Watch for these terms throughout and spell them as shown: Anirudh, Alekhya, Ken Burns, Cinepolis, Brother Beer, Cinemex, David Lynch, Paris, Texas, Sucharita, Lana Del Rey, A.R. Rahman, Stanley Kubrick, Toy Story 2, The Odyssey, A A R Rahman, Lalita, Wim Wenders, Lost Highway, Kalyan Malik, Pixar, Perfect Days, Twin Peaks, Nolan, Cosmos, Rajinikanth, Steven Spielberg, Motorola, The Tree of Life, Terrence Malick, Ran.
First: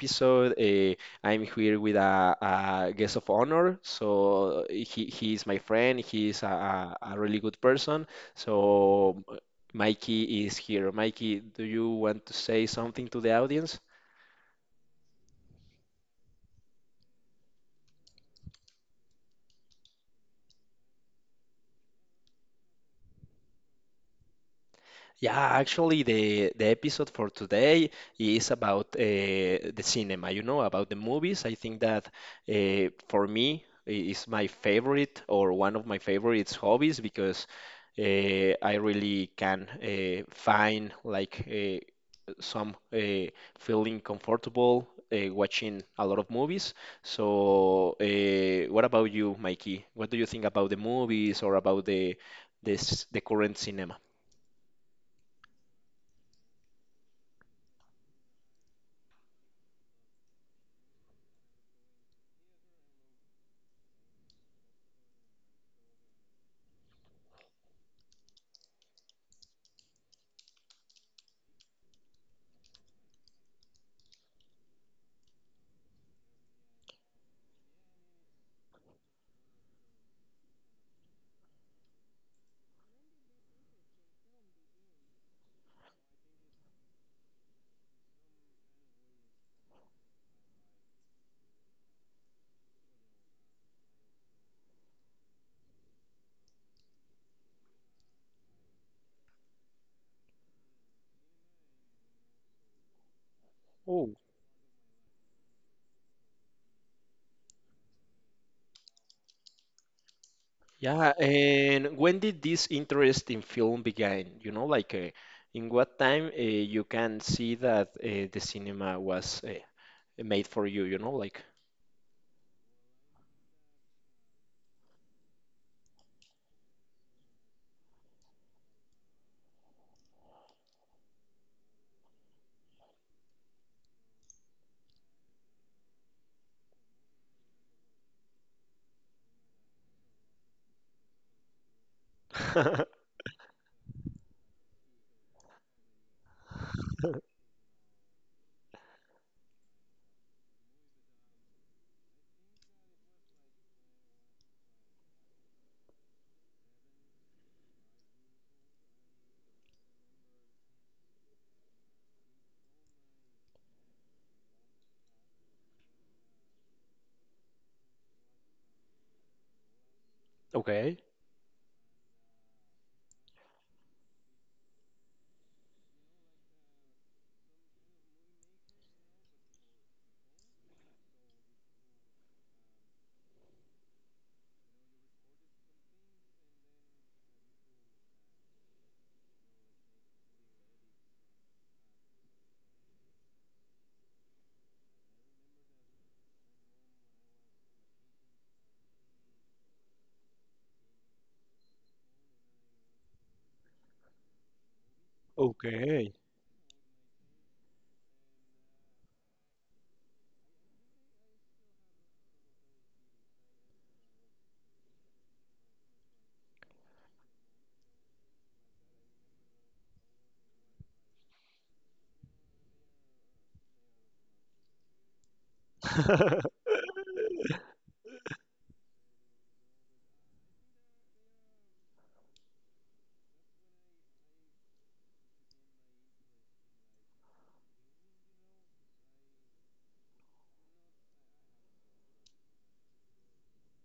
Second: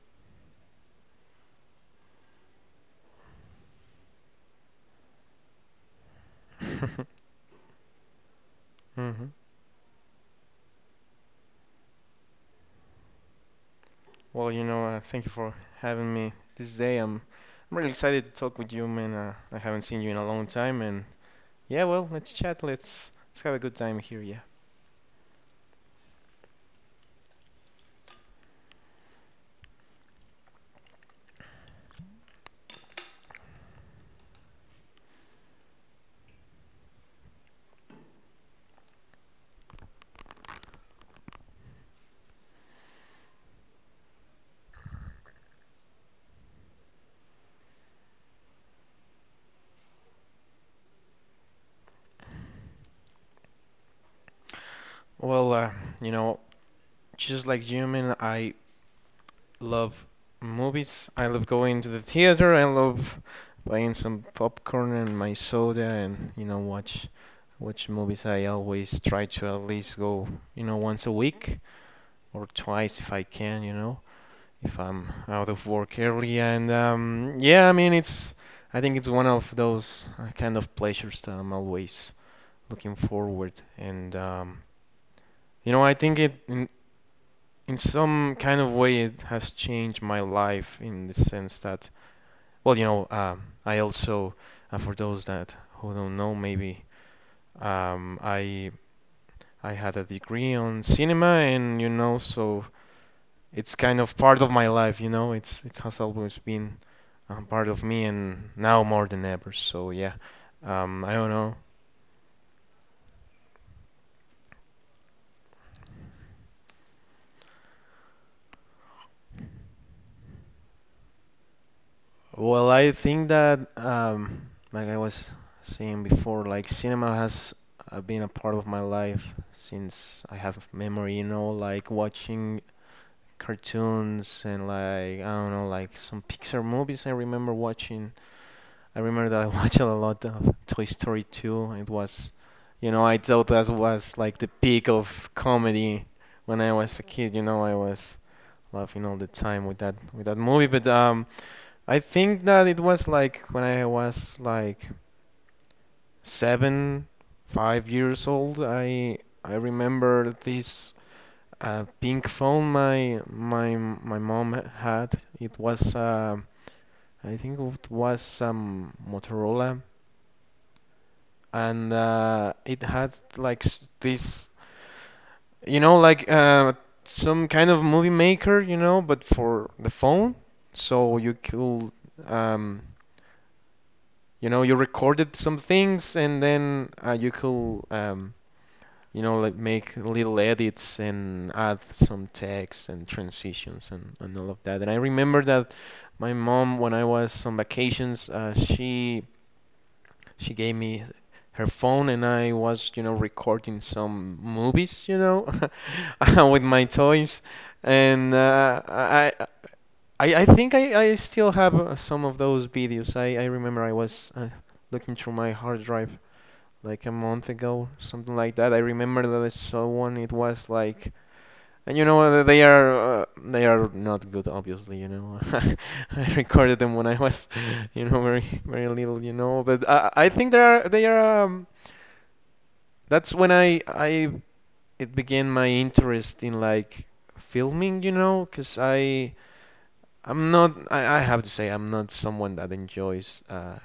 episode. I'm here with a guest of honor. So he is my friend. He is a really good person. So hmm Mikey is here. Mikey, do you want to say something to the audience? Well, thank you for having me this day. I'm really excited to talk with you, man. I haven't seen you in a long time, and yeah, well, let's chat. Let's have a good time here. Yeah. Yeah, actually, the episode for today is about the cinema, about the movies. I think that for me is my favorite or one of my favorite hobbies because I really can find like some feeling comfortable watching a lot of movies. So, what about you, Mikey? What do you think about the movies or about the current cinema? Well, you know, just like you, man, I love movies. I love going to the theater. I love buying some popcorn and my soda, and watch movies. I always try to at least go, once a week or twice if I can. If I'm out of work early. And yeah, I mean, it's I think it's one of those kind of pleasures that I'm always looking forward. And I think it in some kind of way it has changed my life in the sense that, well, I also for those that who don't know, maybe um, I I had a degree on cinema, and so it's kind of part of my life, It has always been part of me, and now more than ever. So yeah, I Yeah, don't know. and when did this interest in film begin? You know, like in what time you can see that the cinema was made for you, you know, like. Well, I think that like I was saying before, like cinema has been a part of my life since I have memory, you know, like watching cartoons and like I don't know, like some Pixar movies. I remember that I watched a lot of Toy Story 2. It was, I thought that was like the peak of comedy when I was a kid. You know, I was laughing all the time with that movie. But I think that it was like when I was like seven, 5 years old. I remember this pink phone my mom had. It was I think it was some Motorola Okay, and it had like this, you know, like uh, some kind of movie maker, but for the phone. So you could, um, you know, you recorded some things and then you could, like make little edits and add some text and transitions and all of that. And I remember that my mom, when I was on vacations, She gave me her phone and I was, recording some movies, okay. with my toys. And I think I still have some of those videos. I remember I was looking through my hard drive like a month ago, something like that. I remember that I saw one. It was like And they are not good, obviously. You know, I recorded them when I was, very very little. You know, but I think they are. That's when I it began my interest in like filming. You know, 'cause I have to say I'm not someone that enjoys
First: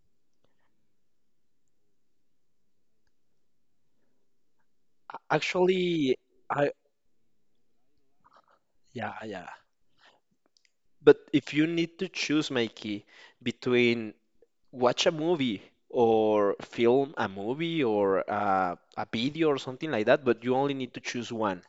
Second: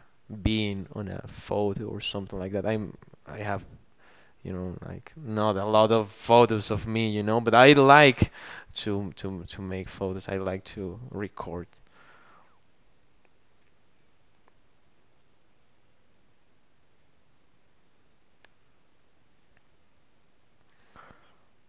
being on a photo or something like that. I have like not a lot of Actually, I photos of me but I like to yeah, yeah. Make photos I like to But if you record need to choose, Mikey, between watch a movie or film a movie or a video or something like that, but you only need to choose one.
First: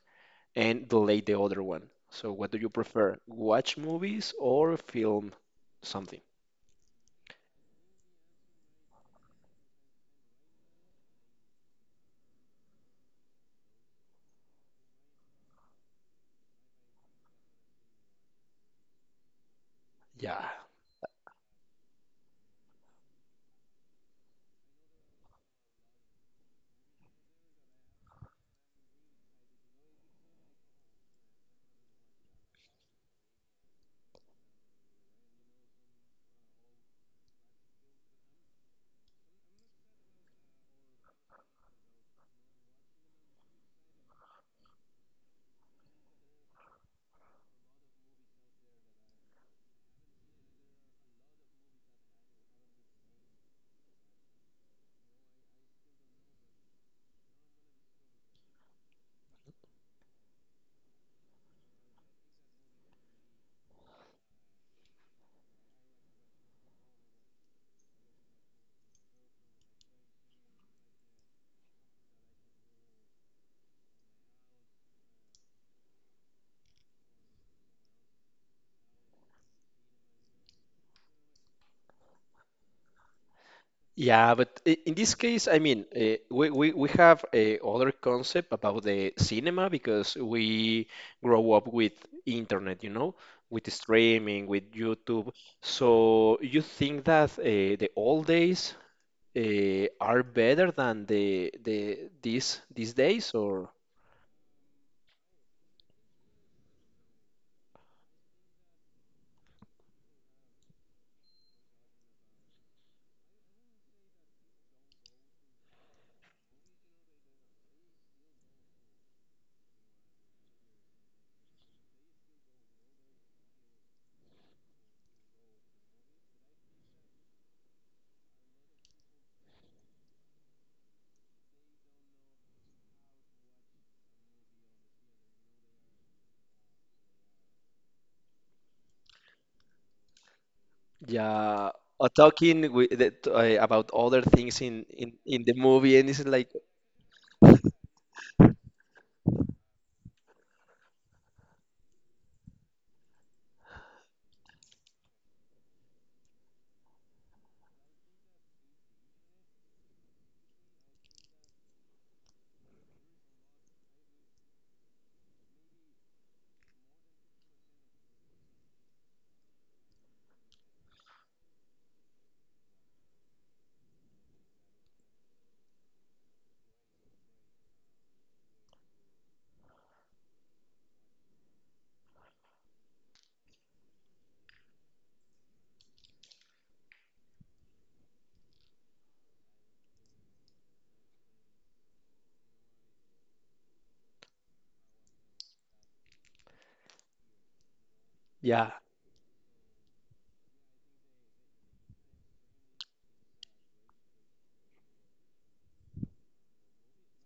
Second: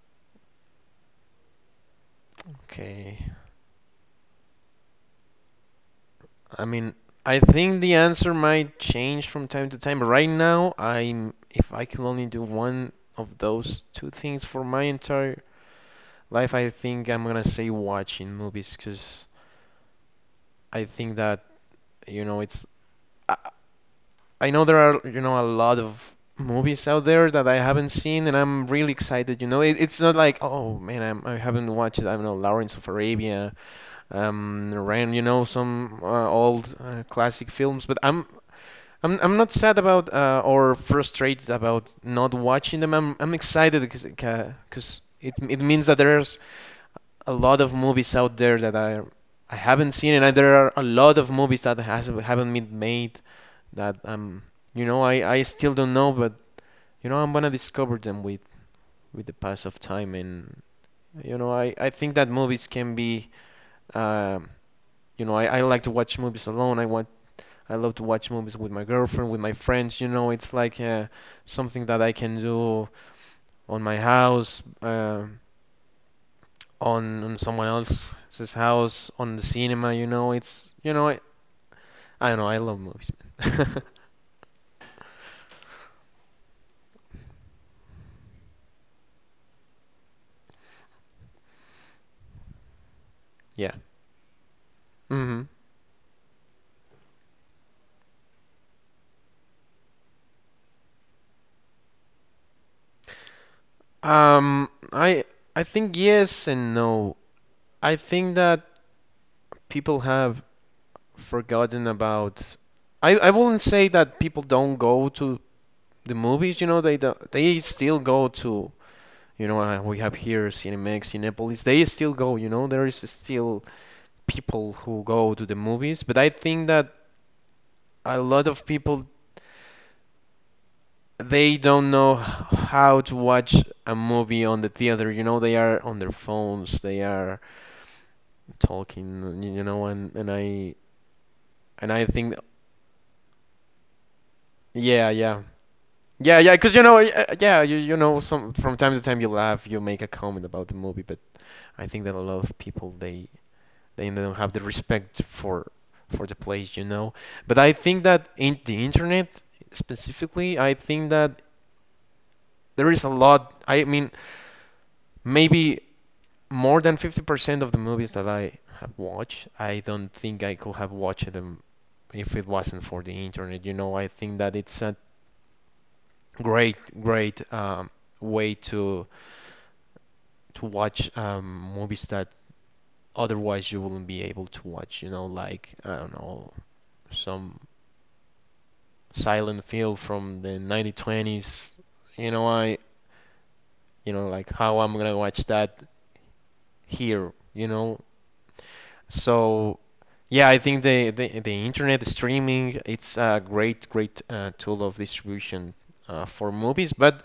And delay the other one. So, what do you okay prefer? Watch movies or film something? I mean I think the answer might change from time to time but right now I'm if I can only do one of those two things for my entire life I think I'm gonna say watching movies because Yeah. I think that it's I, I know there are, a lot of movies out there that I haven't seen, and I'm really excited. You know, it's not like, oh man, I haven't watched, I don't know, Lawrence of Arabia, Ran, some old classic films, but I'm not sad about or frustrated about not watching them. I'm excited because it means that there's a lot of movies out there that I haven't seen, and there are a lot of movies that has haven't been made that I still don't know, but I'm gonna discover them with the pass of time, and I think that movies can be um I like to watch movies alone. I love to watch movies with my girlfriend, with my friends. You know, it's like something that I can do on my house, on someone else's house, on the cinema. You know, I don't know. I love movies, man. Yeah, but in this case, I mean, we have a other concept about the cinema because we grow up with internet, with Yeah. streaming, with YouTube. hmm So you think that the old days are better than these days, or? Um, I I think yes and no. I think that people have forgotten about. I wouldn't say that people don't go to the movies. You know, they do, they still go to we have here Cinemex, Cinepolis. They still go, there is still people who go to the movies, but I think that a lot of people they don't know how to watch a movie on the theater. You know, they are on their phones, they are talking, and and I Yeah, and I or think, talking with about other things in, yeah, in in yeah. the movie, and it's Yeah, like, yeah, because yeah, some from time to time you laugh, you make a comment about the movie, but I think that a lot of people they don't have the respect for the place. But I think that in the internet specifically, I think that there is a lot. I mean, maybe more than 50% of the movies that I have watched, I don't think I could have watched them if it wasn't for the internet. You know, I think that it's a great, great way to watch movies that otherwise you wouldn't be able to watch. You know, like I don't know, some Silent Film from the 1920s. You know, like how I'm gonna watch that here, you know? yeah, So yeah, I think the internet streaming it's a great great tool of distribution for movies, but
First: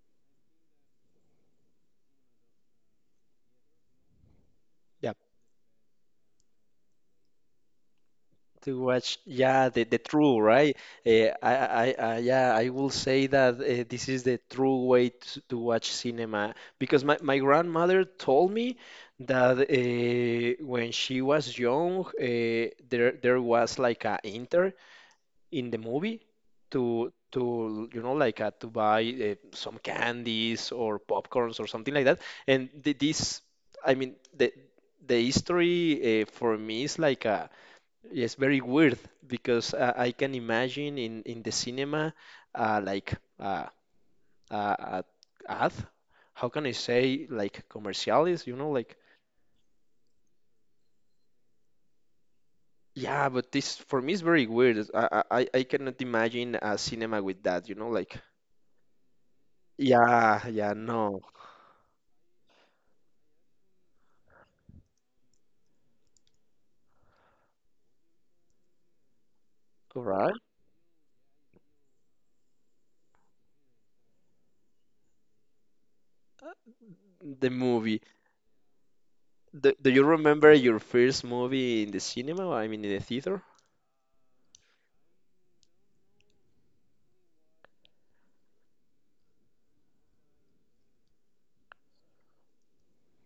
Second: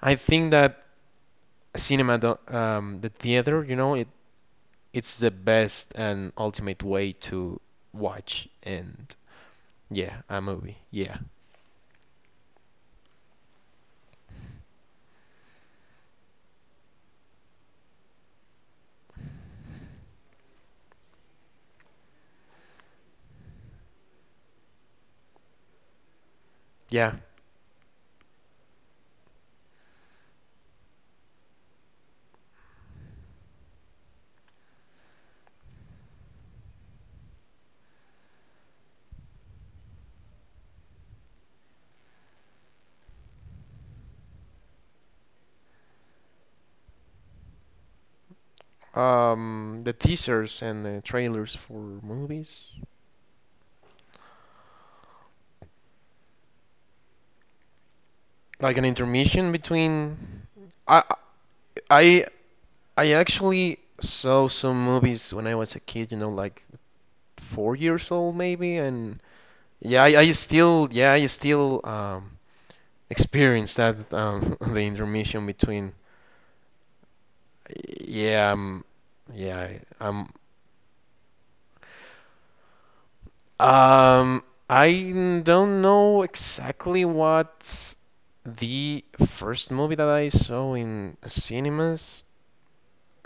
I think that cinema, the theater, it yeah, it's the best and ultimate way to watch to and watch, yeah, the yeah, true, a right? movie. Yeah, Uh, I, yeah, I will say that this is the true way to watch cinema because my grandmother told me that when she was young, there was like a internet. In the movie yeah. to you know like to buy some candies or popcorns or something like that. And this. I mean the history, for me, is like a it's very weird because I can imagine in the cinema, like uh, uh, ad, how can I say, like commerciales, you know, like. The teasers and the trailers for movies. Yeah, but this for me is very weird. I cannot imagine a cinema with that, you know, like. Like an intermission between. Yeah, yeah, I no. I I actually saw some movies when I was a kid. You know, like 4 years old maybe, and yeah, I, I Correct. still yeah I still experience that the intermission between. The movie. Yeah, Do, yeah, do I- you um, remember your first movie in the cinema? I mean, in the theater? um, I don't know exactly what the first movie that I saw in cinemas.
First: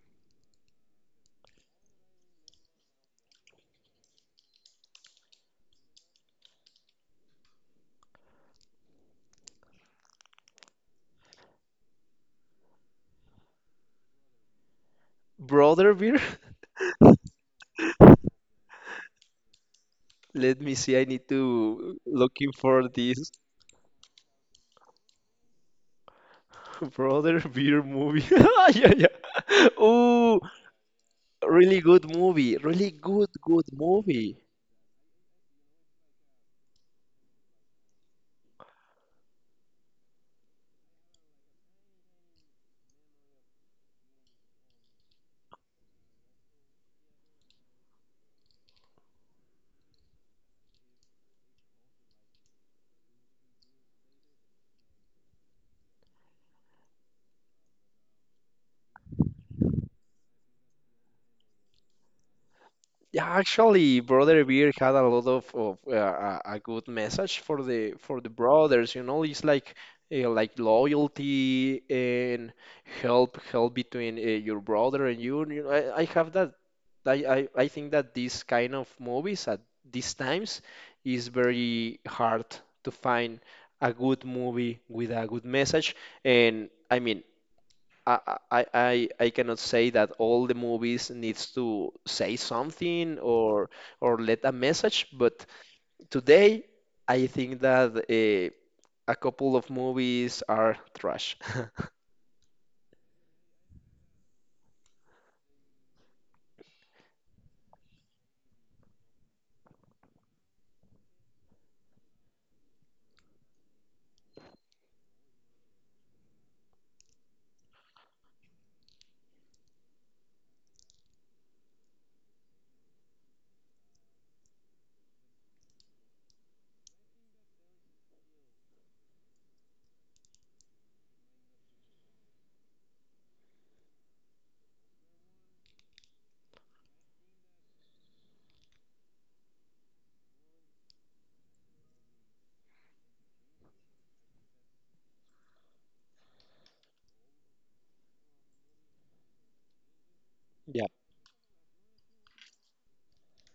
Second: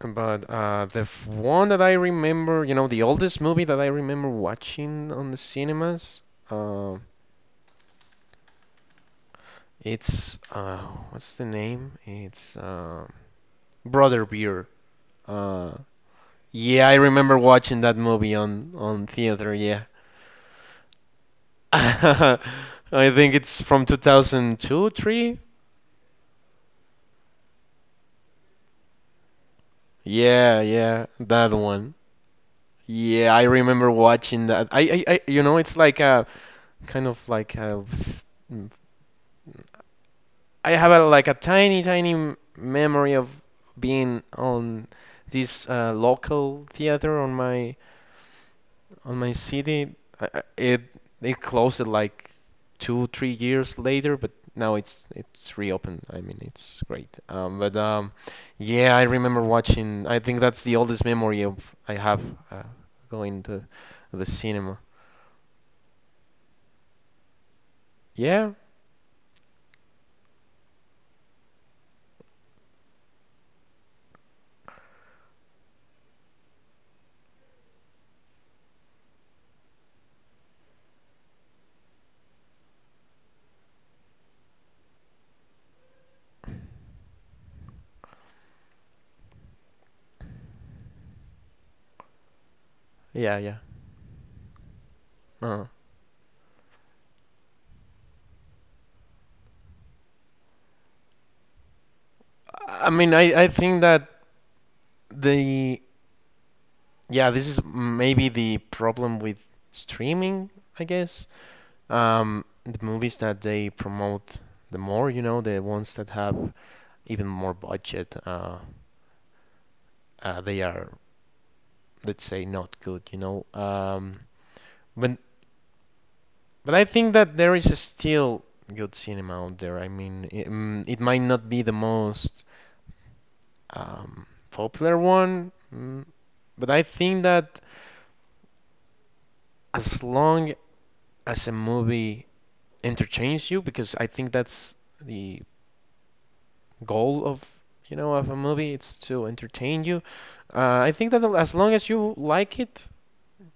But the one that I remember, the oldest movie that I remember watching on the cinemas, uh, it's what's the name? It's Brother Beer. Uh, Brother Beer? yeah, I remember watching that movie on theater. Yeah, Let me see. I need to I looking for this. think it's from 2002, three. Brother Beer movie. Yeah, yeah. Oh, Yeah, yeah, that really one. good movie. Really good, Yeah, I good remember movie. watching that. It's like a kind of like a s- I have a, like a tiny, tiny memory of being on this local theater on my city. It closed it like two, 3 years later, but now it's reopened. I mean, it's great. But yeah, I remember watching. I think that's the oldest memory of I have uh, Yeah, going to actually, the Brother Beer cinema. had a lot of a good message for the Yeah, brothers. You know, it's like loyalty and help between your brother and you. You know, I have that. I think that these kind of movies at these times is very hard to find a good movie with a good message. And I mean, I, I cannot say that all the movies needs to say something yeah, yeah. Or let a message, but Uh, today I think that a couple of movies are trash. I mean, I think that the Yeah, this is maybe the problem with streaming, I guess. The movies that they promote the more, the ones that have even more budget, they are, let's say, not good. But I think that there is still good cinema out there. I mean, it might not be the most um, popular one, but I think that as long as a movie entertains you because I think that's the goal of you know of a movie. It's to entertain you. Yeah. I think that as long as you like it,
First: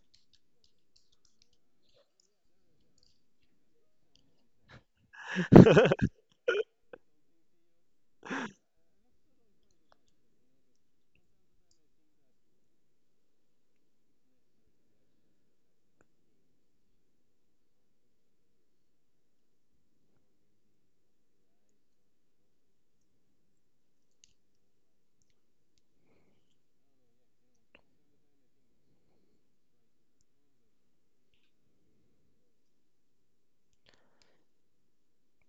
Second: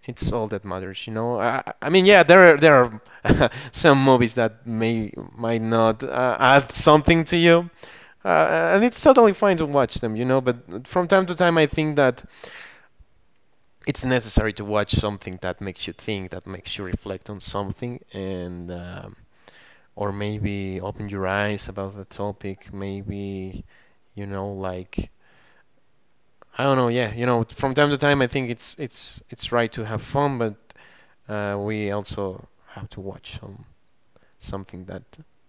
it's all that matters. You know, I mean, yeah, there are some movies that may might not add something to you. And it's totally fine to watch them, you know, but from time to time I think that it's necessary to watch something that makes you think, that makes you reflect on something, and or maybe open your eyes about the topic maybe like I don't know yeah, from time to time I think it's right to have fun, but we also have to watch something that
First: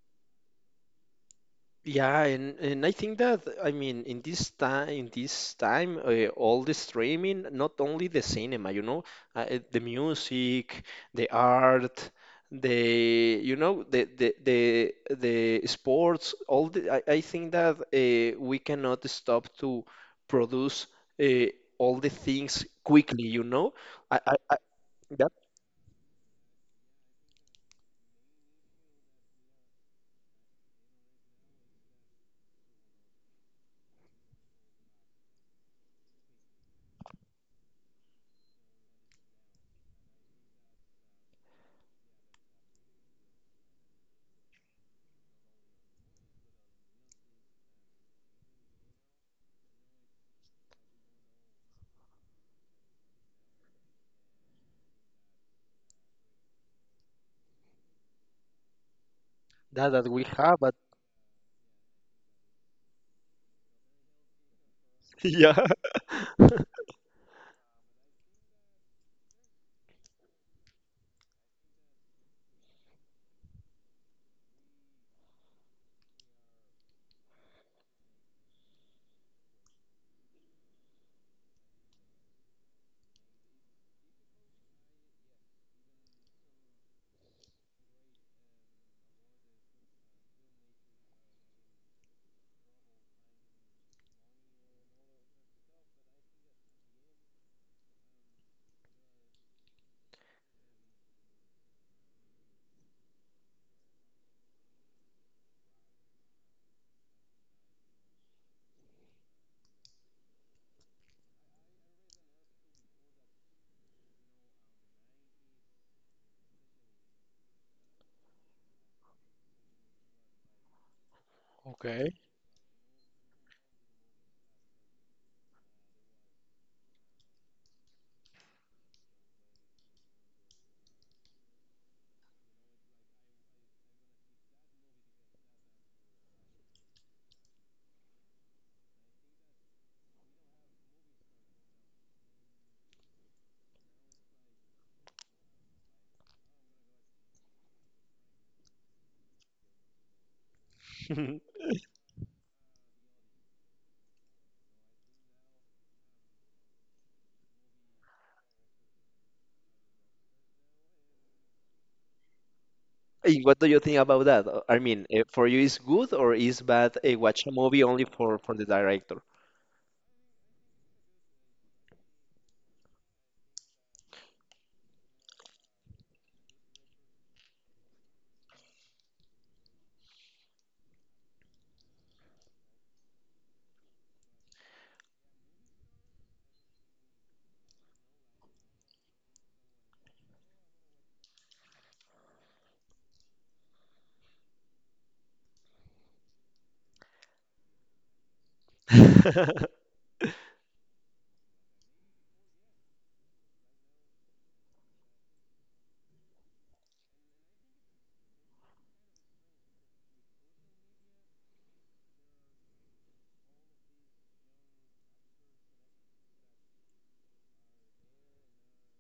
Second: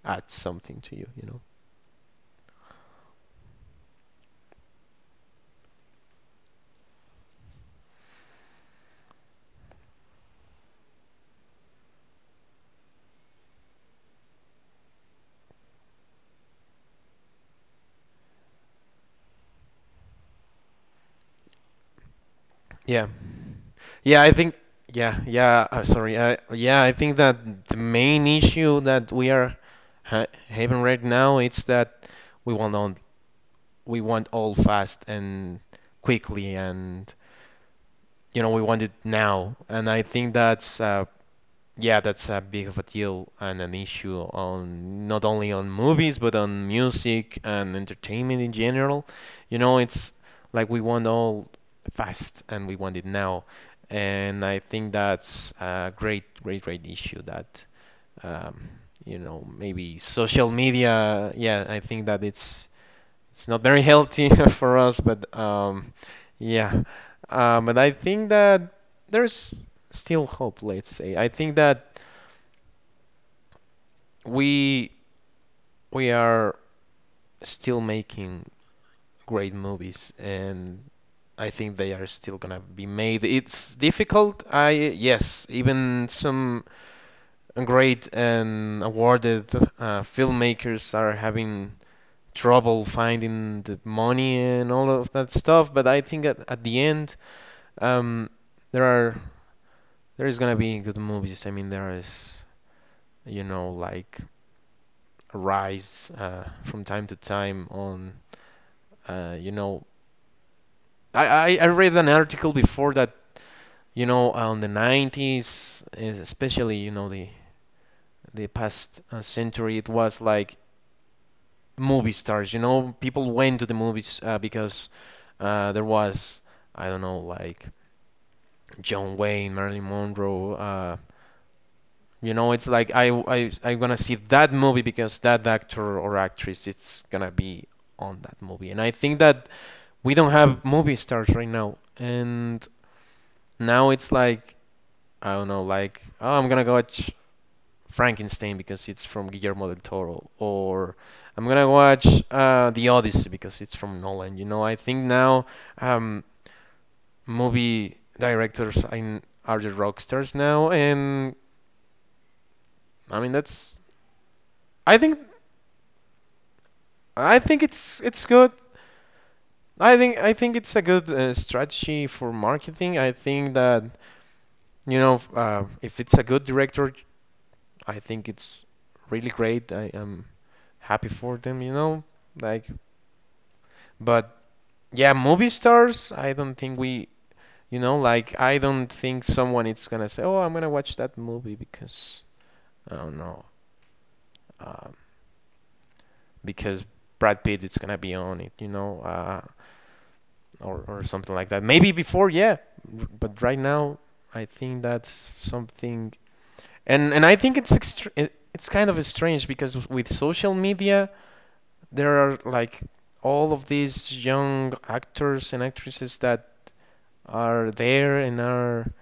adds something to you you know Yeah, and I think that, I mean, in this time all the streaming, not only the cinema, you know, the music, the art, the you know the sports, I think that we cannot stop to produce uh, all the things Yeah, quickly, you know. I, yeah, I I, think, I yeah, that yeah, sorry, yeah, I think that the main issue that we are having right now it's that we want on we want all fast and quickly, and you know, we want it now. And I think that's yeah, that's a big of a deal and an issue on not only on movies, but on music and entertainment in general. You know, it's like we want all fast, and we want it now. And I think that's a great, great, great issue that um, you know, that maybe that we social have, but media, yeah, I think that it's not very healthy for us, but yeah. Yeah. And I think that there's still hope, let's say. I think that we we are still making great movies, and I think they are still gonna be made. It's difficult, I yes, even some great and awarded filmmakers are having trouble finding the money and all of that stuff, but I think at the end Um, there are there is gonna be good movies. I mean, there is like Rise from time to time on uh, you know I read an article before that on the 90s especially the past century it was like movie Okay. stars. You know, people went to the movies because there was I don't know, like John Wayne, Marilyn Monroe, you know, it's like I'm gonna see that movie because that actor or actress it's gonna be on that movie. And I think that we don't have movie stars right now. And now it's like I don't know, like oh, I'm gonna watch Frankenstein because it's from Guillermo del Toro, or I'm gonna watch The Odyssey because it's from Nolan. You know, I think now um, movie directors are the rock stars now, and I mean What do that's you think about that? I I mean, think for you is good or is bad, I watch a think movie only it's for good. the director? I think it's a good strategy for marketing. I think that if it's a good director, I think it's really great. I am happy for them, you know, like but yeah, movie stars, I don't think we like I don't think someone is gonna say, "Oh, I'm gonna watch that movie because I don't know, um, because Brad Pitt is gonna be on it," you know. Or something like that. Maybe before, yeah, but right now I think that's something, and I think it's kind of strange because with social media there are like all of these young actors and actresses that are there and are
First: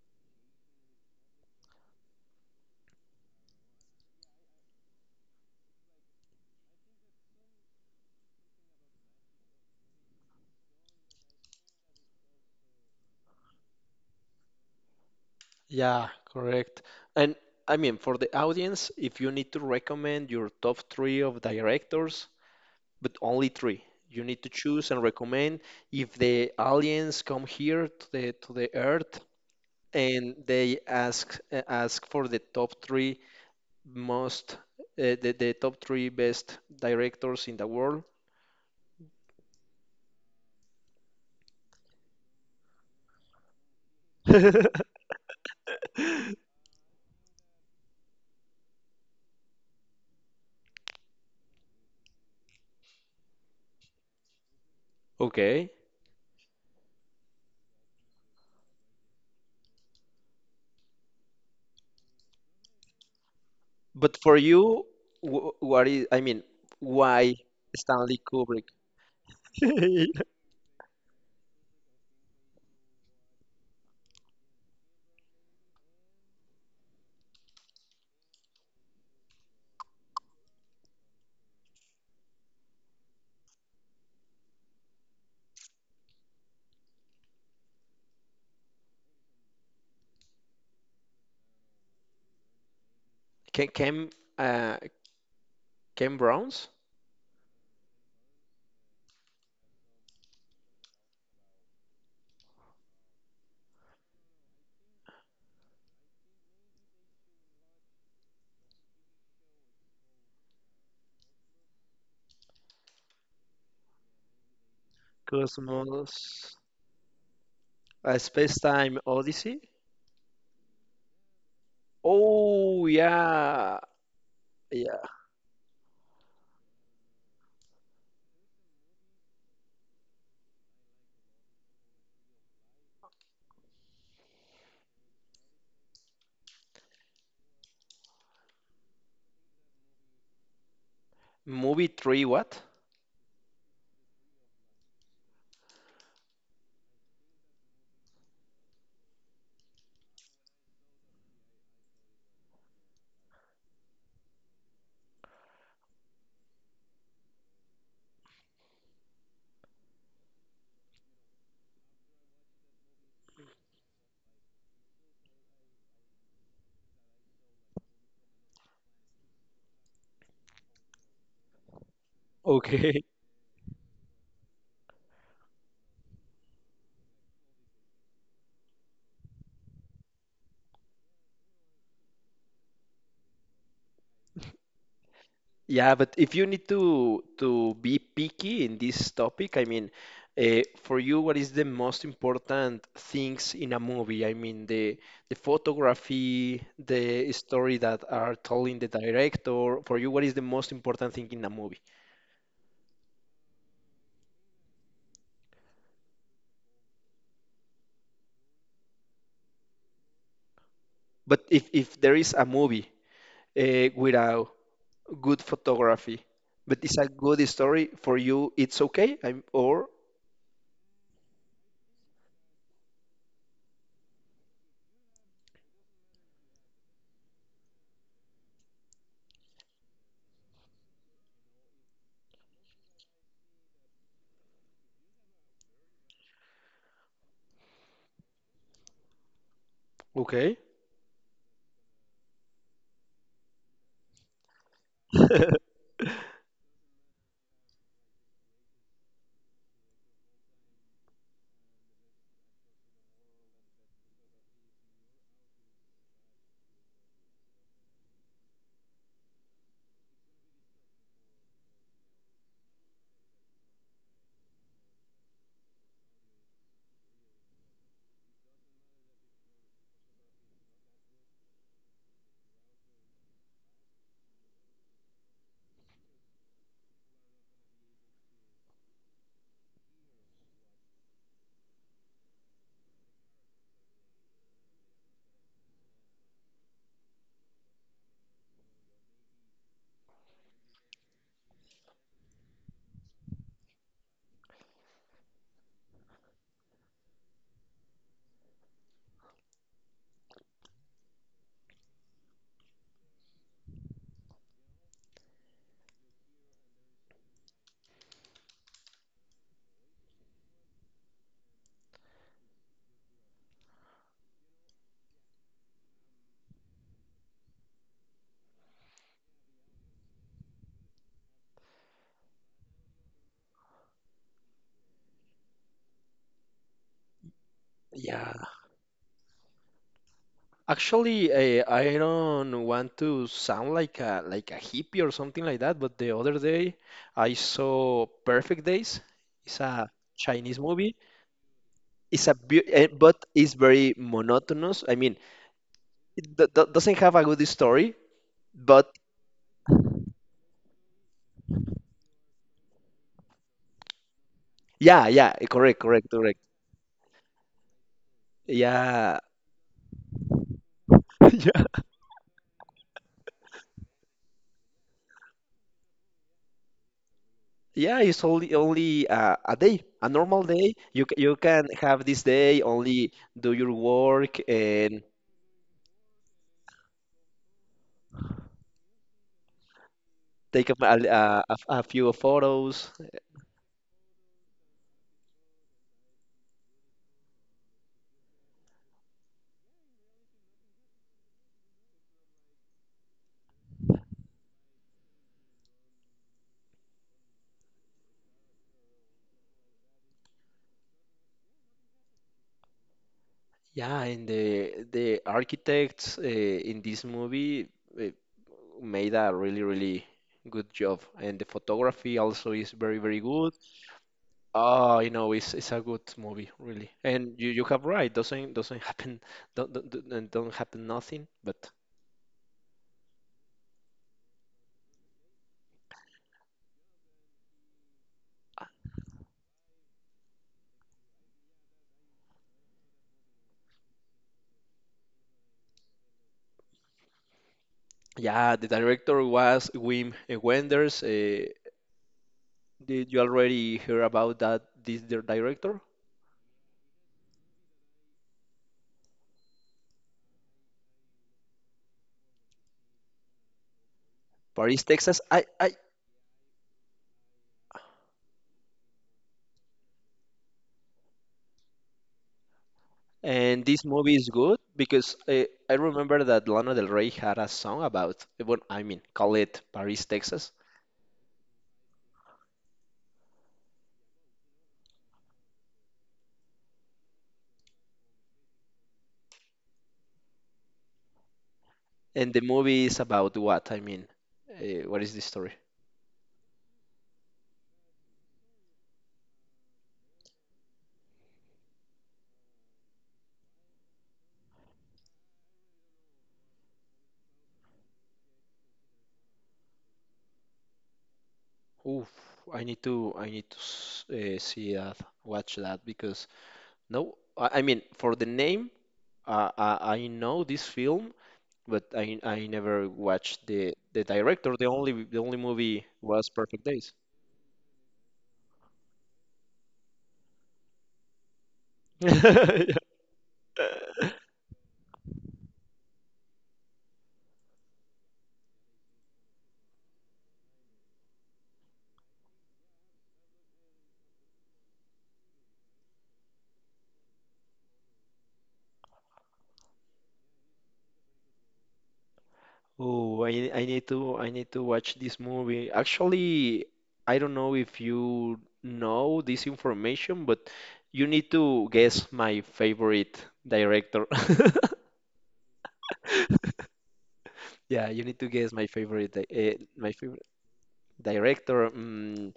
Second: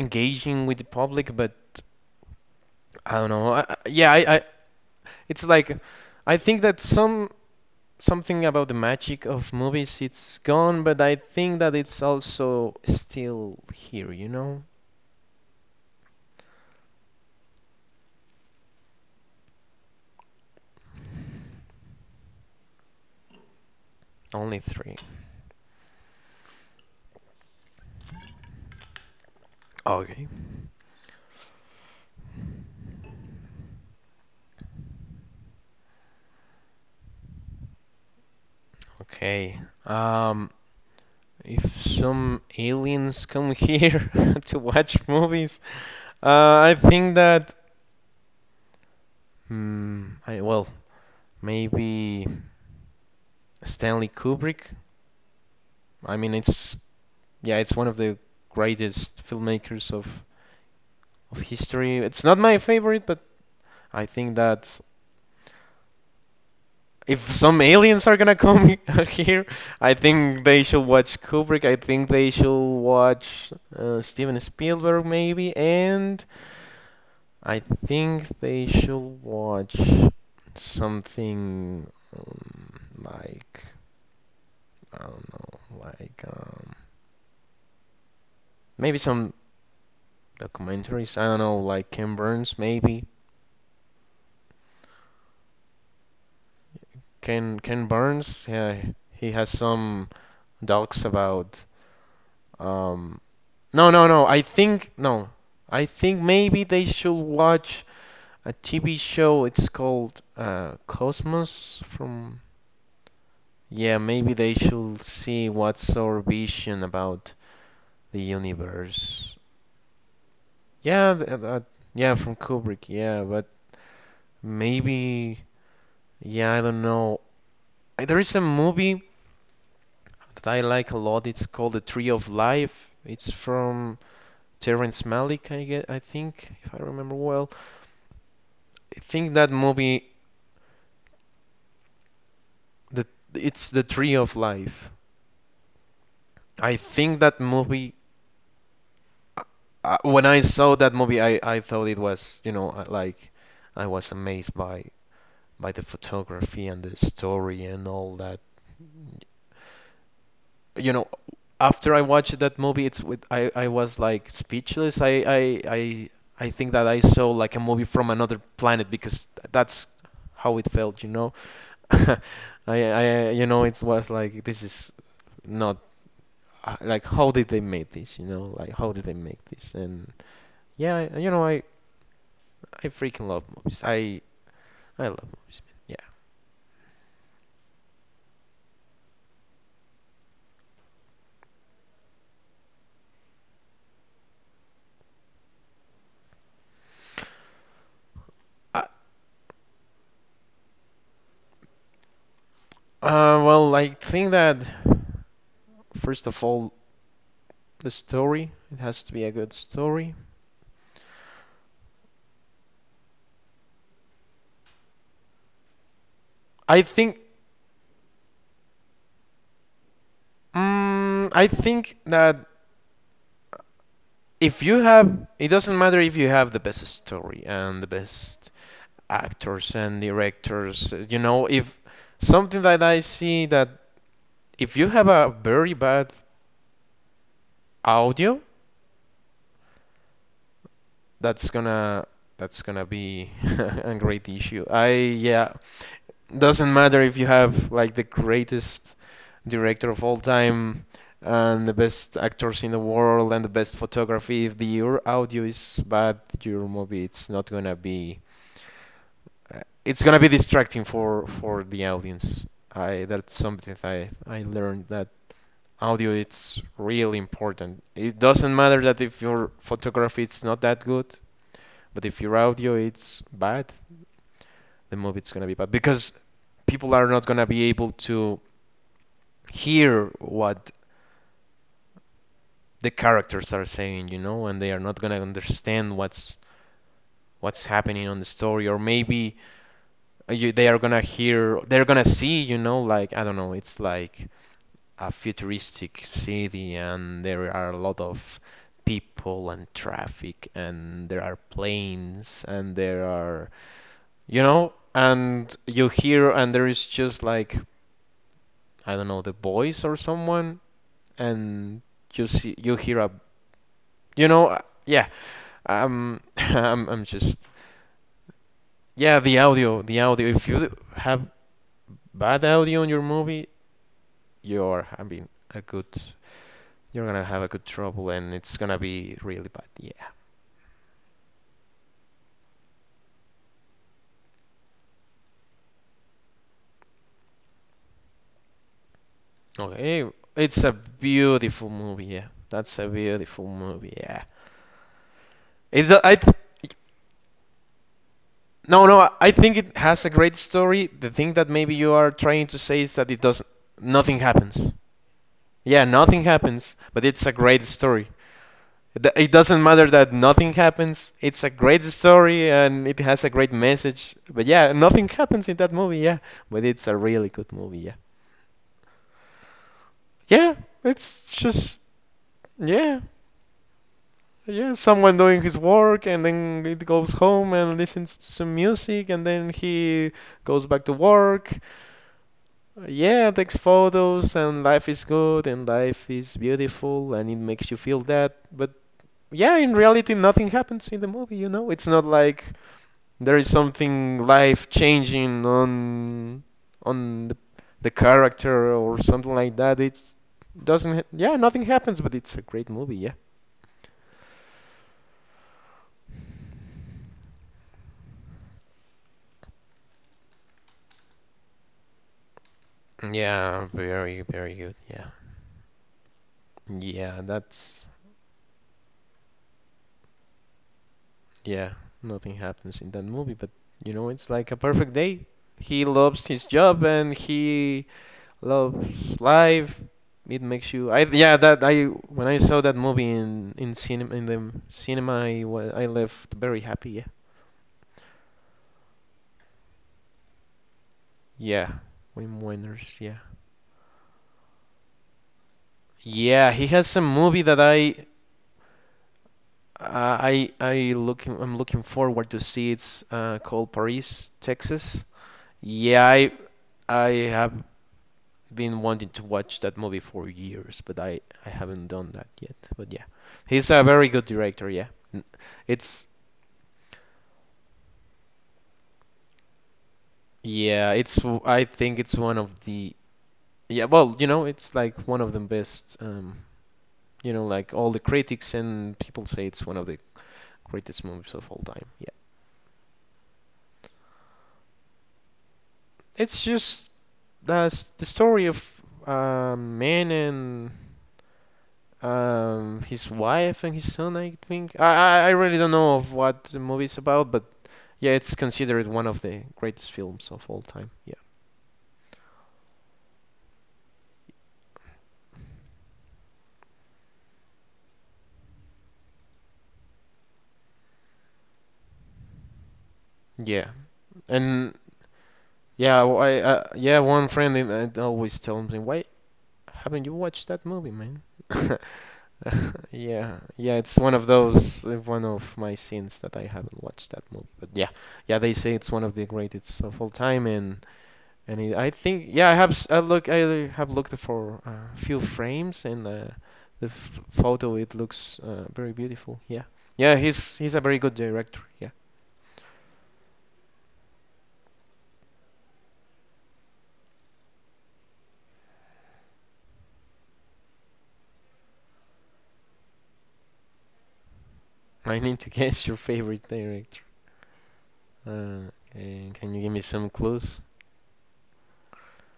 engaging with the public, but I don't know. Yeah, I it's like I think that something about the magic of movies. It's gone, but I think that it's also still here, you know? Yeah, correct. And I mean, for the audience, if you need to recommend your top three of directors, but only three, you need to Only choose three. and recommend. If the aliens come here to the Earth Okay. and they ask for the top three most, the top three best directors in the world. Okay. Um, if some aliens come here to watch movies, uh, I think that, well, maybe Stanley Kubrick. Okay. I mean, it's, yeah, it's one of the greatest filmmakers of history. It's not my favorite, but I But for think that you, what is, I mean, if why some aliens are Stanley gonna Kubrick? come here, I think they should watch Kubrick. I think they should watch Steven Spielberg, maybe, and I think they should watch something um, like I don't know, like maybe some documentaries. I don't know, like Ken Burns, maybe. Can Cam uh Cam Brown's Ken Burns, yeah, he has some docs about um, no, no, no. I think no. I think maybe they should watch a TV show. It's called Cosmos from, yeah, maybe they should see what's Cosmos, our vision about the a Space Time universe. Odyssey? Yeah, th that, yeah, from Kubrick. Oh Yeah, but yeah. Yeah. maybe yeah, I don't know. There is a movie that I like a lot. It's called The Tree of Life. It's from Terrence Malick, I get, I think, if I remember well. I think that movie Movie three what? The it's the tree of life. I think that movie. Uh, when I saw that movie, I thought it was you know like I was amazed by the photography and the story and all that. You know, after I watched that movie, it's with I was like speechless. I think that I saw like a movie from another planet because that's how it felt, you know. I Okay. I you know it was like this is not like how did they make this, you know, like how did they make this, and yeah, I freaking love movies, I love movies, man. Yeah, Yeah, but if you need to be picky in this topic, I mean, for you, what is the most important things in a movie? I mean, the photography, the story that are told in I, the director. For you, what is the most important thing in a movie? Well, I think that first of all, the story, it has to be a good story. But if there is a movie without good photography, but I it's a think good story, for you, it's okay. I'm or I think that if you have, it doesn't matter if you have the best story and the best actors and directors, you know, if something that I see that if you have a very bad audio. Okay. That's gonna, be a great issue. I yeah, doesn't matter if you have like the greatest director of all time and the best actors in the world and the best photography. If the your audio is bad, your movie it's not gonna be uh, it's gonna be distracting for the audience. I that's something I learned, that audio it's really important. It doesn't matter that if your photography it's not that good. But if your audio is bad, the movie is gonna be bad because people are not gonna be able to hear what the characters are saying, you know, and they are not gonna understand what's happening on the story, or maybe you, they are gonna hear, they're gonna see, you know, like I don't know, it's like a futuristic city, and there are a lot of people and traffic, and there are planes, and there are, you know, and you hear, and there is just like, I don't know, the voice or someone, and you see, you hear a, you know, yeah, I'm just, yeah, the audio, the audio. If you have bad audio in your movie, you're having a good, you're gonna have a good trouble, Yeah, and it's gonna be really bad. Yeah. actually, I don't want to sound like a hippie or something like that, but the other day I saw Perfect Days. It's a Okay, Chinese it's a movie. beautiful movie. It's Yeah, a beau- that's eh, a But beautiful it's very movie. Yeah. monotonous. I mean, It, I, it doesn't have a good story, no, but no, I think it has a great story. The thing that maybe you are trying to say is that it does nothing happens. yeah, yeah, correct, Yeah, correct, nothing correct. happens, but it's a great story. Yeah, It doesn't matter that nothing happens. It's a yeah, great story, and it has a great message. But yeah, nothing happens in that movie, yeah, but it's a really good movie, yeah. yeah. It's only a day, a normal Yeah, day. It's You can just have this day yeah, only do your work yeah, and someone doing his work, and then it goes home and listens to some music, and then he take goes up a, back to a, a work. a few photos. Yeah, takes photos, and life is good, and life is beautiful, and it makes you feel that. But yeah, in reality, nothing happens in the movie, you know? It's not like there is something life changing on on the, the character or something like that. It's doesn't yeah, nothing happens, but it's a great movie, yeah. Yeah, and the architects, in this movie, uh, made a really really good job, and the photography also is very very good. Yeah, very, very good. Oh, Yeah. you know, it's a good movie, really. Yeah, And you have that's, right. Doesn't happen. Don't happen nothing. But yeah, nothing happens in that movie, but you know, it's like a perfect day. He loves his job, and he loves life. It makes you. I yeah, that I when I saw that movie in cinema in the cinema, I I left very happy. yeah, the director was Wim Wenders. Yeah, yeah, Wim Wenders. Did Yeah, you already hear about that? This their director? yeah, he has some movie that I I looking I'm looking forward to see. It's called Paris, Paris, Texas. Texas. I Yeah, I have been wanting to watch that movie for years, but I haven't done that yet. But yeah, And he's a this very movie good is good director. Yeah, because N- I it's remember that Lana Del Rey had a song about, well, I mean, call it Paris, Texas. yeah, it's I think it's one of the yeah, well, you know, it's like one of the best. You know, like all the critics and people say it's one of the greatest movies of all time. Yeah, And the movie is about what? I mean, what is the story? it's just the the story of a man and his wife and his son, I think. I really don't know of what the movie is about, but yeah, it's considered one of the greatest films of all time. Yeah, Oof, I need to see that, watch that because no, I mean, for the name, I know this film, but I never watched yeah, the director. And The only movie yeah, was I Perfect Days. yeah, one friend in, I always tells me, why haven't you watched that movie, man? Yeah, yeah, it's Yeah. one of those, one of my sins that I haven't watched that movie. But yeah, yeah, they say it's one of the greatest of all time, and any, I think, yeah, I have, I have looked for a few frames, and the f photo it looks very beautiful. Yeah, yeah, he's a very good director. Yeah, Oh, I need to watch this movie. Actually, I don't know if you know this information, but you need to guess my favorite director. I need to guess your favorite director. Yeah, you need to guess my favorite, Okay, can uh, you give me my some favorite clues? director. Mm,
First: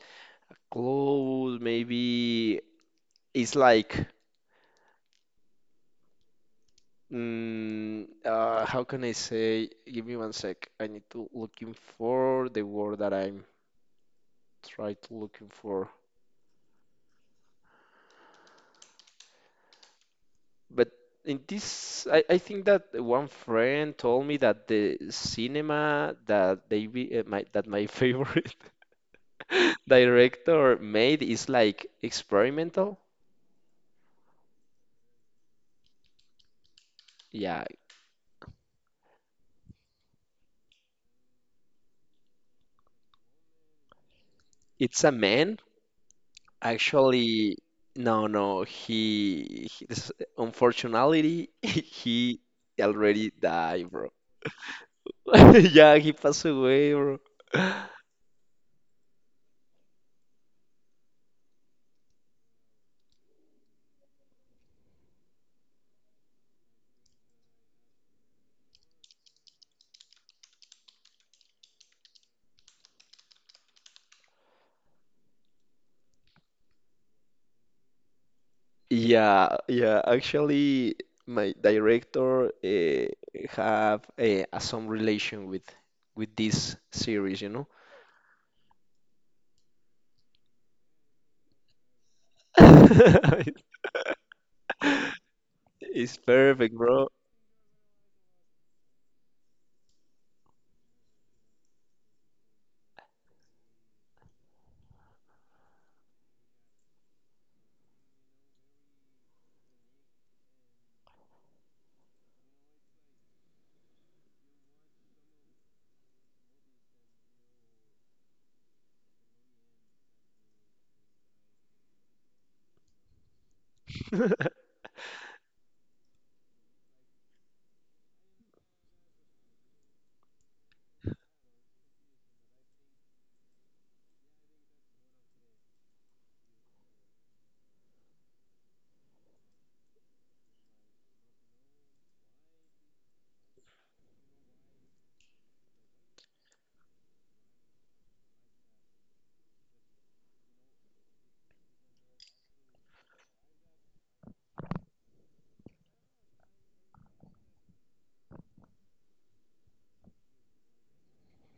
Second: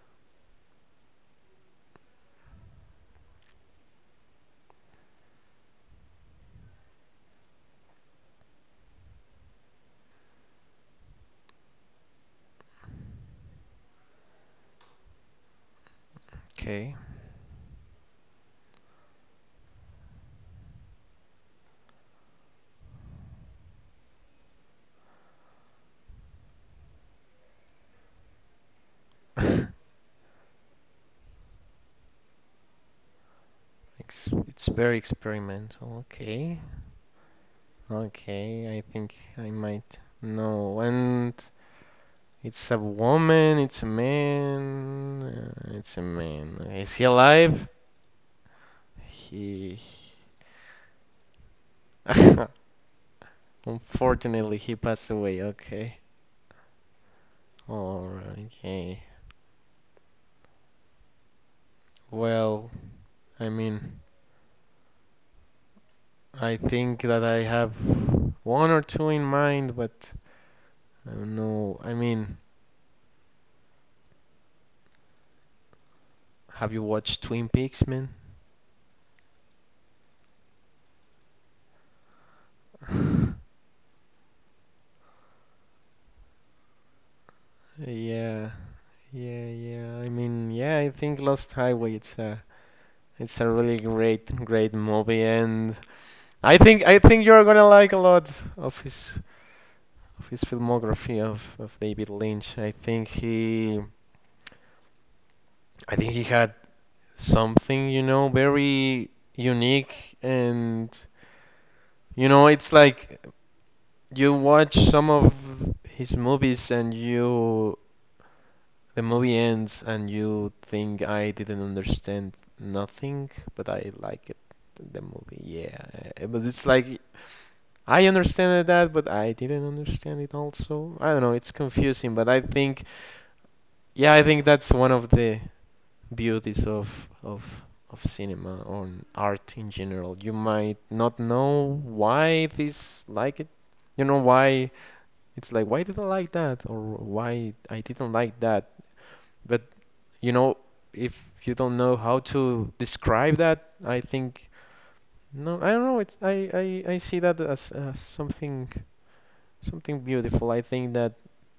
close, maybe it's like, how can I say? Give me one sec. I need to looking for the word that I'm trying to looking for. Okay, But in this, I think that one friend told me that the cinema that they be, my that my favorite it's director made is like experimental. Very experimental. Okay, Yeah, okay, I think I might know. And it's a woman. It's a it's a man. man. It's a man. Is he Actually, alive? no, no. He, Unfortunately, he already died, bro. unfortunately, he passed away. Yeah, Okay. he passed away, bro. All right. Okay. Well, I mean, I think that I have one or two in mind, but I don't know. Have you watched Twin Peaks, man? Yeah, yeah. Actually, my director have some relation with this series, you know. Yeah, yeah. Yeah, I think Lost Highway it's a really great movie. And It's I perfect, think I bro. think you're gonna like a lot of his filmography of, David Lynch. I think he had something, you know, very unique. And you know, it's like you watch some of his movies and you the movie ends and you think I didn't understand nothing, but I like it the movie. Yeah. But it's like I understand that, but I didn't understand it also. I don't know, it's confusing, but I think that's one of the beauties of of cinema or art in general. You might not know why this like it. You know why it's like why did I like that or why I didn't like that. But you know if you don't know how to describe that, I think no, I don't know. I see that as something beautiful. I think that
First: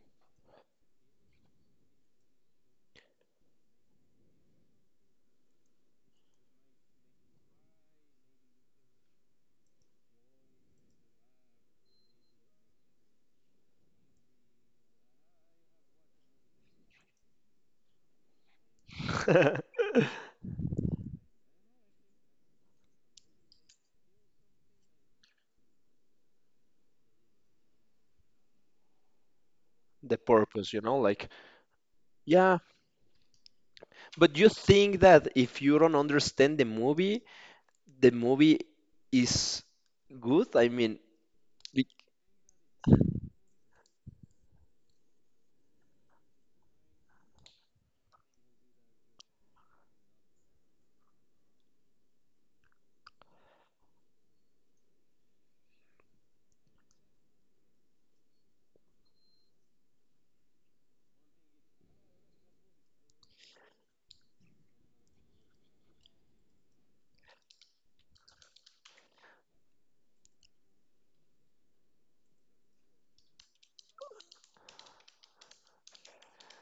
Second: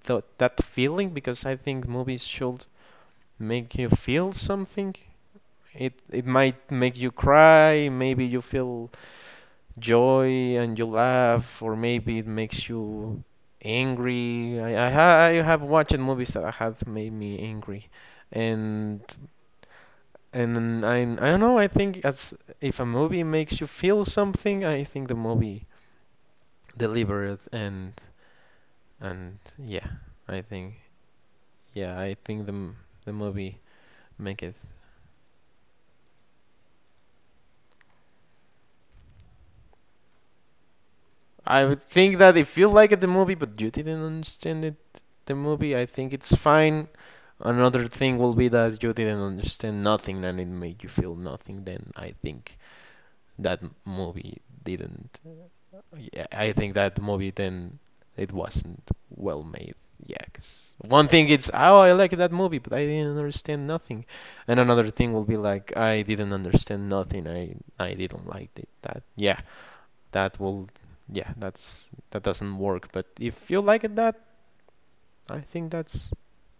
th that feeling, because I think movies should make you feel something. It might make you cry, maybe you feel joy and you laugh, or maybe it makes you angry. I have watched movies that have made me angry, and I don't know. I think as if a movie makes you feel something, I think the movie delivered, and yeah. The I purpose, think you know, like. yeah, I think Yeah. The movie But make you it think that if you don't understand the movie is good? I mean, I would be- think that if you liked the movie but you didn't understand it, I think it's fine. Another thing will be that you didn't understand nothing and it made you feel nothing, then I think that movie didn't. Yeah, I think that movie then it wasn't well made. Yeah, 'cause one thing it's, oh, I like that movie, but I didn't understand nothing. And another thing will be like, I didn't understand nothing. I didn't like it. That, yeah. that will Yeah, that doesn't work, but if you like it, that I think that's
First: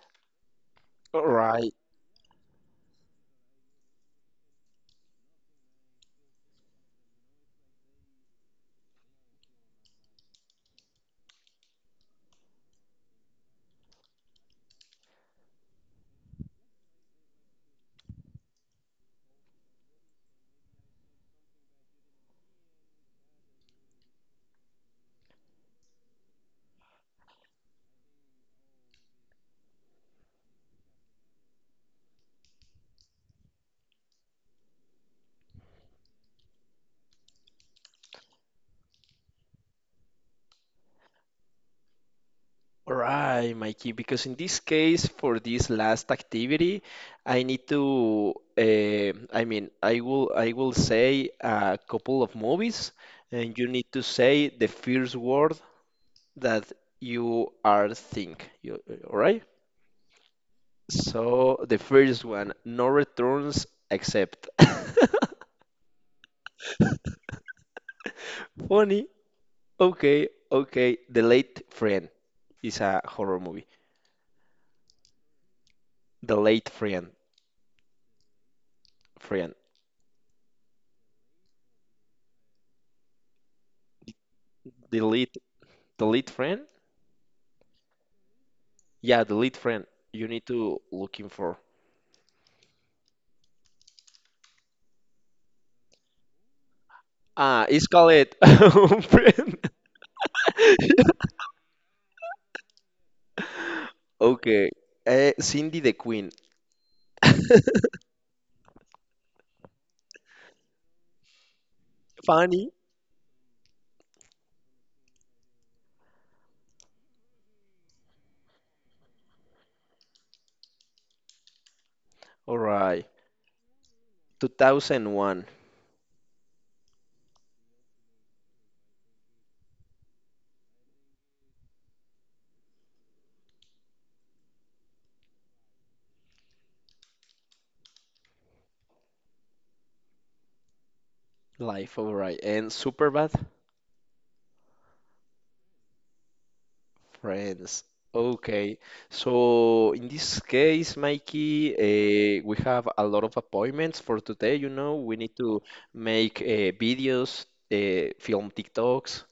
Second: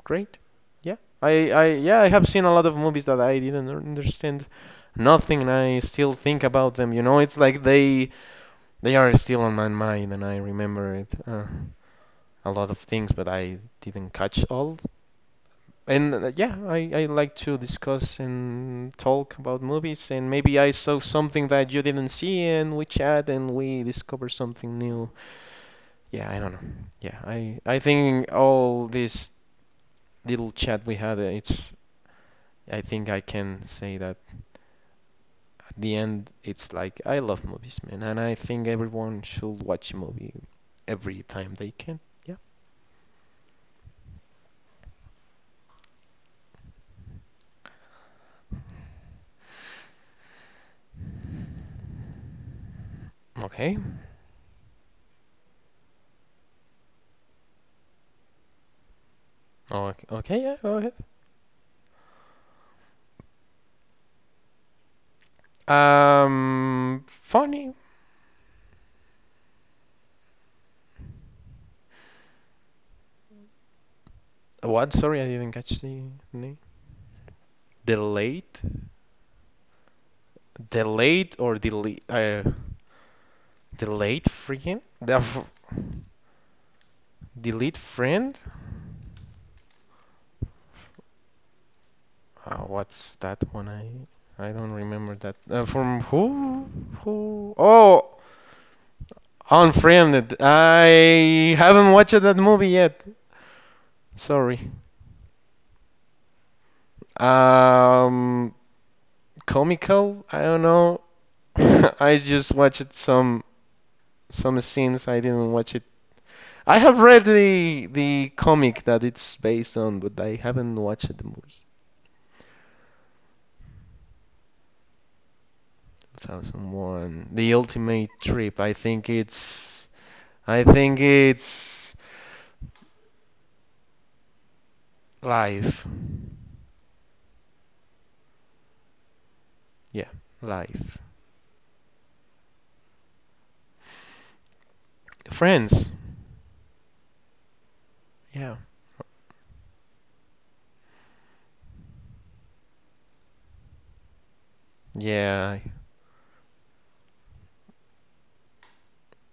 great. Yeah. I right. yeah, I have seen a lot of movies that I didn't understand nothing, and I still think about them. You know, it's like they are still on my mind and I remember it a lot of things, but I didn't catch all. And yeah, I like to discuss and talk about movies, and maybe I saw something that you didn't see and we chat and we discover something new. Yeah, I don't know. Yeah, I think all this little chat we had, it's I think I can say that at the end it's like I love movies, man, and I think everyone should watch a movie every time they can. Yeah. All right, Mikey, because in this case, for this last activity, I mean, I will say a couple of movies, and you Okay. need to say the first word that you are think. All right? Okay. Okay, yeah, go ahead. So the first one, no returns except. Funny. Funny. Okay, okay. The Late Friend is a horror movie. What? Sorry, I didn't catch the The name. Late Friend, Delete? friend. Delete or delete? Delete freaking The Late, the Late Friend. delete friend? Yeah, the lead friend you need to looking for. What's that one? I don't remember that. From who? Who? Ah, it's called Oh, it friend. Unfriended. I haven't watched that movie yet. Okay. Sorry. Cindy the Queen. Um, Comical. I don't know. I just Funny. watched some scenes. I didn't watch it. I have read the comic that it's based on, but I haven't watched the movie. All right. 2001 2001. The Ultimate Trip. I think it's. I think it's Life. Yeah, life. life. All right. And Superbad. Friends. Friends. Yeah. Okay. So in this case, Mikey, we have a lot of appointments for today. You know, we need Yeah. to make videos, film TikToks,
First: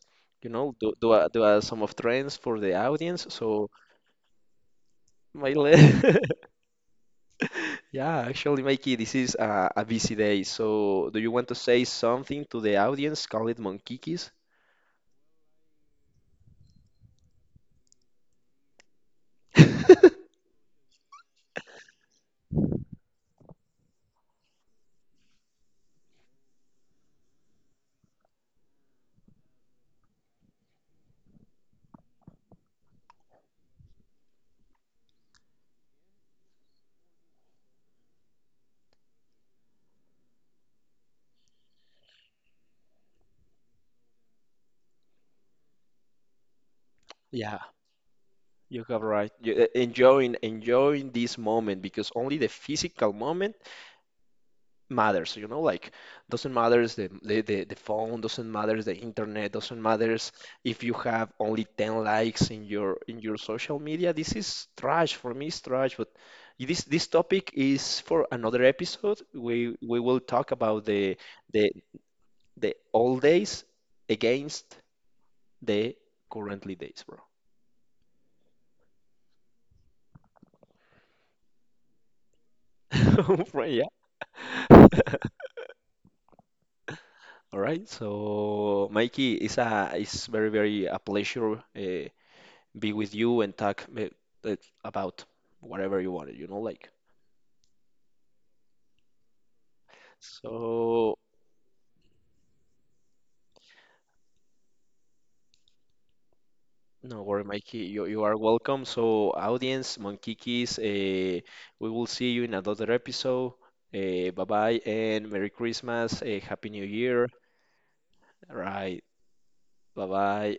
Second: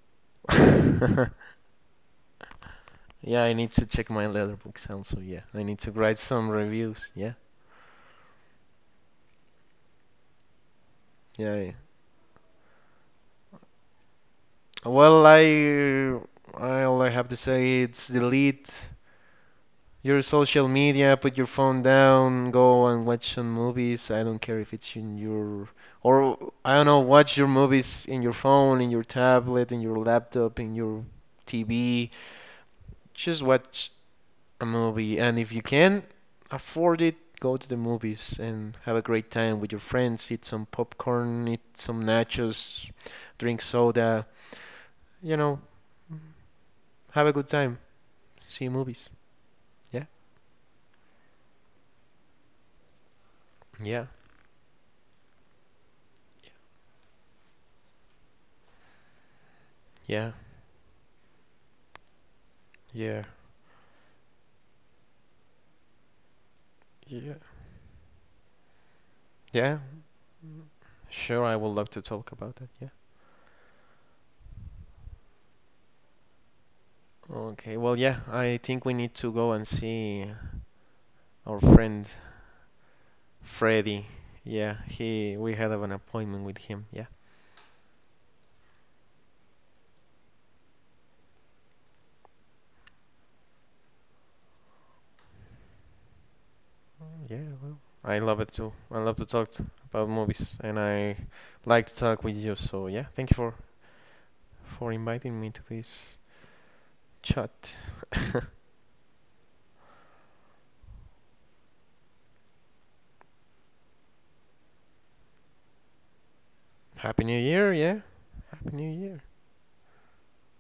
you know, I- some of trends for the audience. Yeah, I So, need to check my letterbox also. Yeah, my I le need to write some reviews. Yeah. yeah, actually, Mikey, this is a busy day. So, do you want Yeah, to yeah. say something to the audience? Call it Monkikis? Well, I all I have to say it's delete your social media, put your phone down, go and watch some movies. I don't care if it's in your or I don't know, watch your movies in your phone, in your tablet, in your laptop, in your TV. Just watch a movie. And if you can afford it, go to the movies and have a great time with your friends. Eat some popcorn, eat some nachos, drink soda. You know, have a good Yeah. time. See You have movies. right. Yeah, Enjoying this moment because only the physical moment yeah, matters, you know, like. Doesn't matters the phone, doesn't matters the internet, doesn't yeah, matters if you have only 10 likes in your in yeah, your social media. This is trash. For me, it's trash, but this yeah, topic is for another episode. We yeah. we will talk about Sure, I would the love to talk about that. the Yeah. old days against the currently days, bro. Okay, well, yeah, I think we need to go and see our friend Right, yeah. Freddy. Yeah, he we had an appointment with him. Yeah. All right, so Mikey, it's very very a pleasure, be with you and talk uh, about whatever you wanted, you know, like. Yeah, well, I love it too. I love to talk about movies, and I So like to talk with you. So yeah, thank you for inviting me to this no worry, chat. Mikey, you are welcome. So audience, Monkikis, we will see you in another episode. Bye bye and Merry Christmas, Happy New Happy Year. New Year, yeah. All Happy New right, Year. bye bye.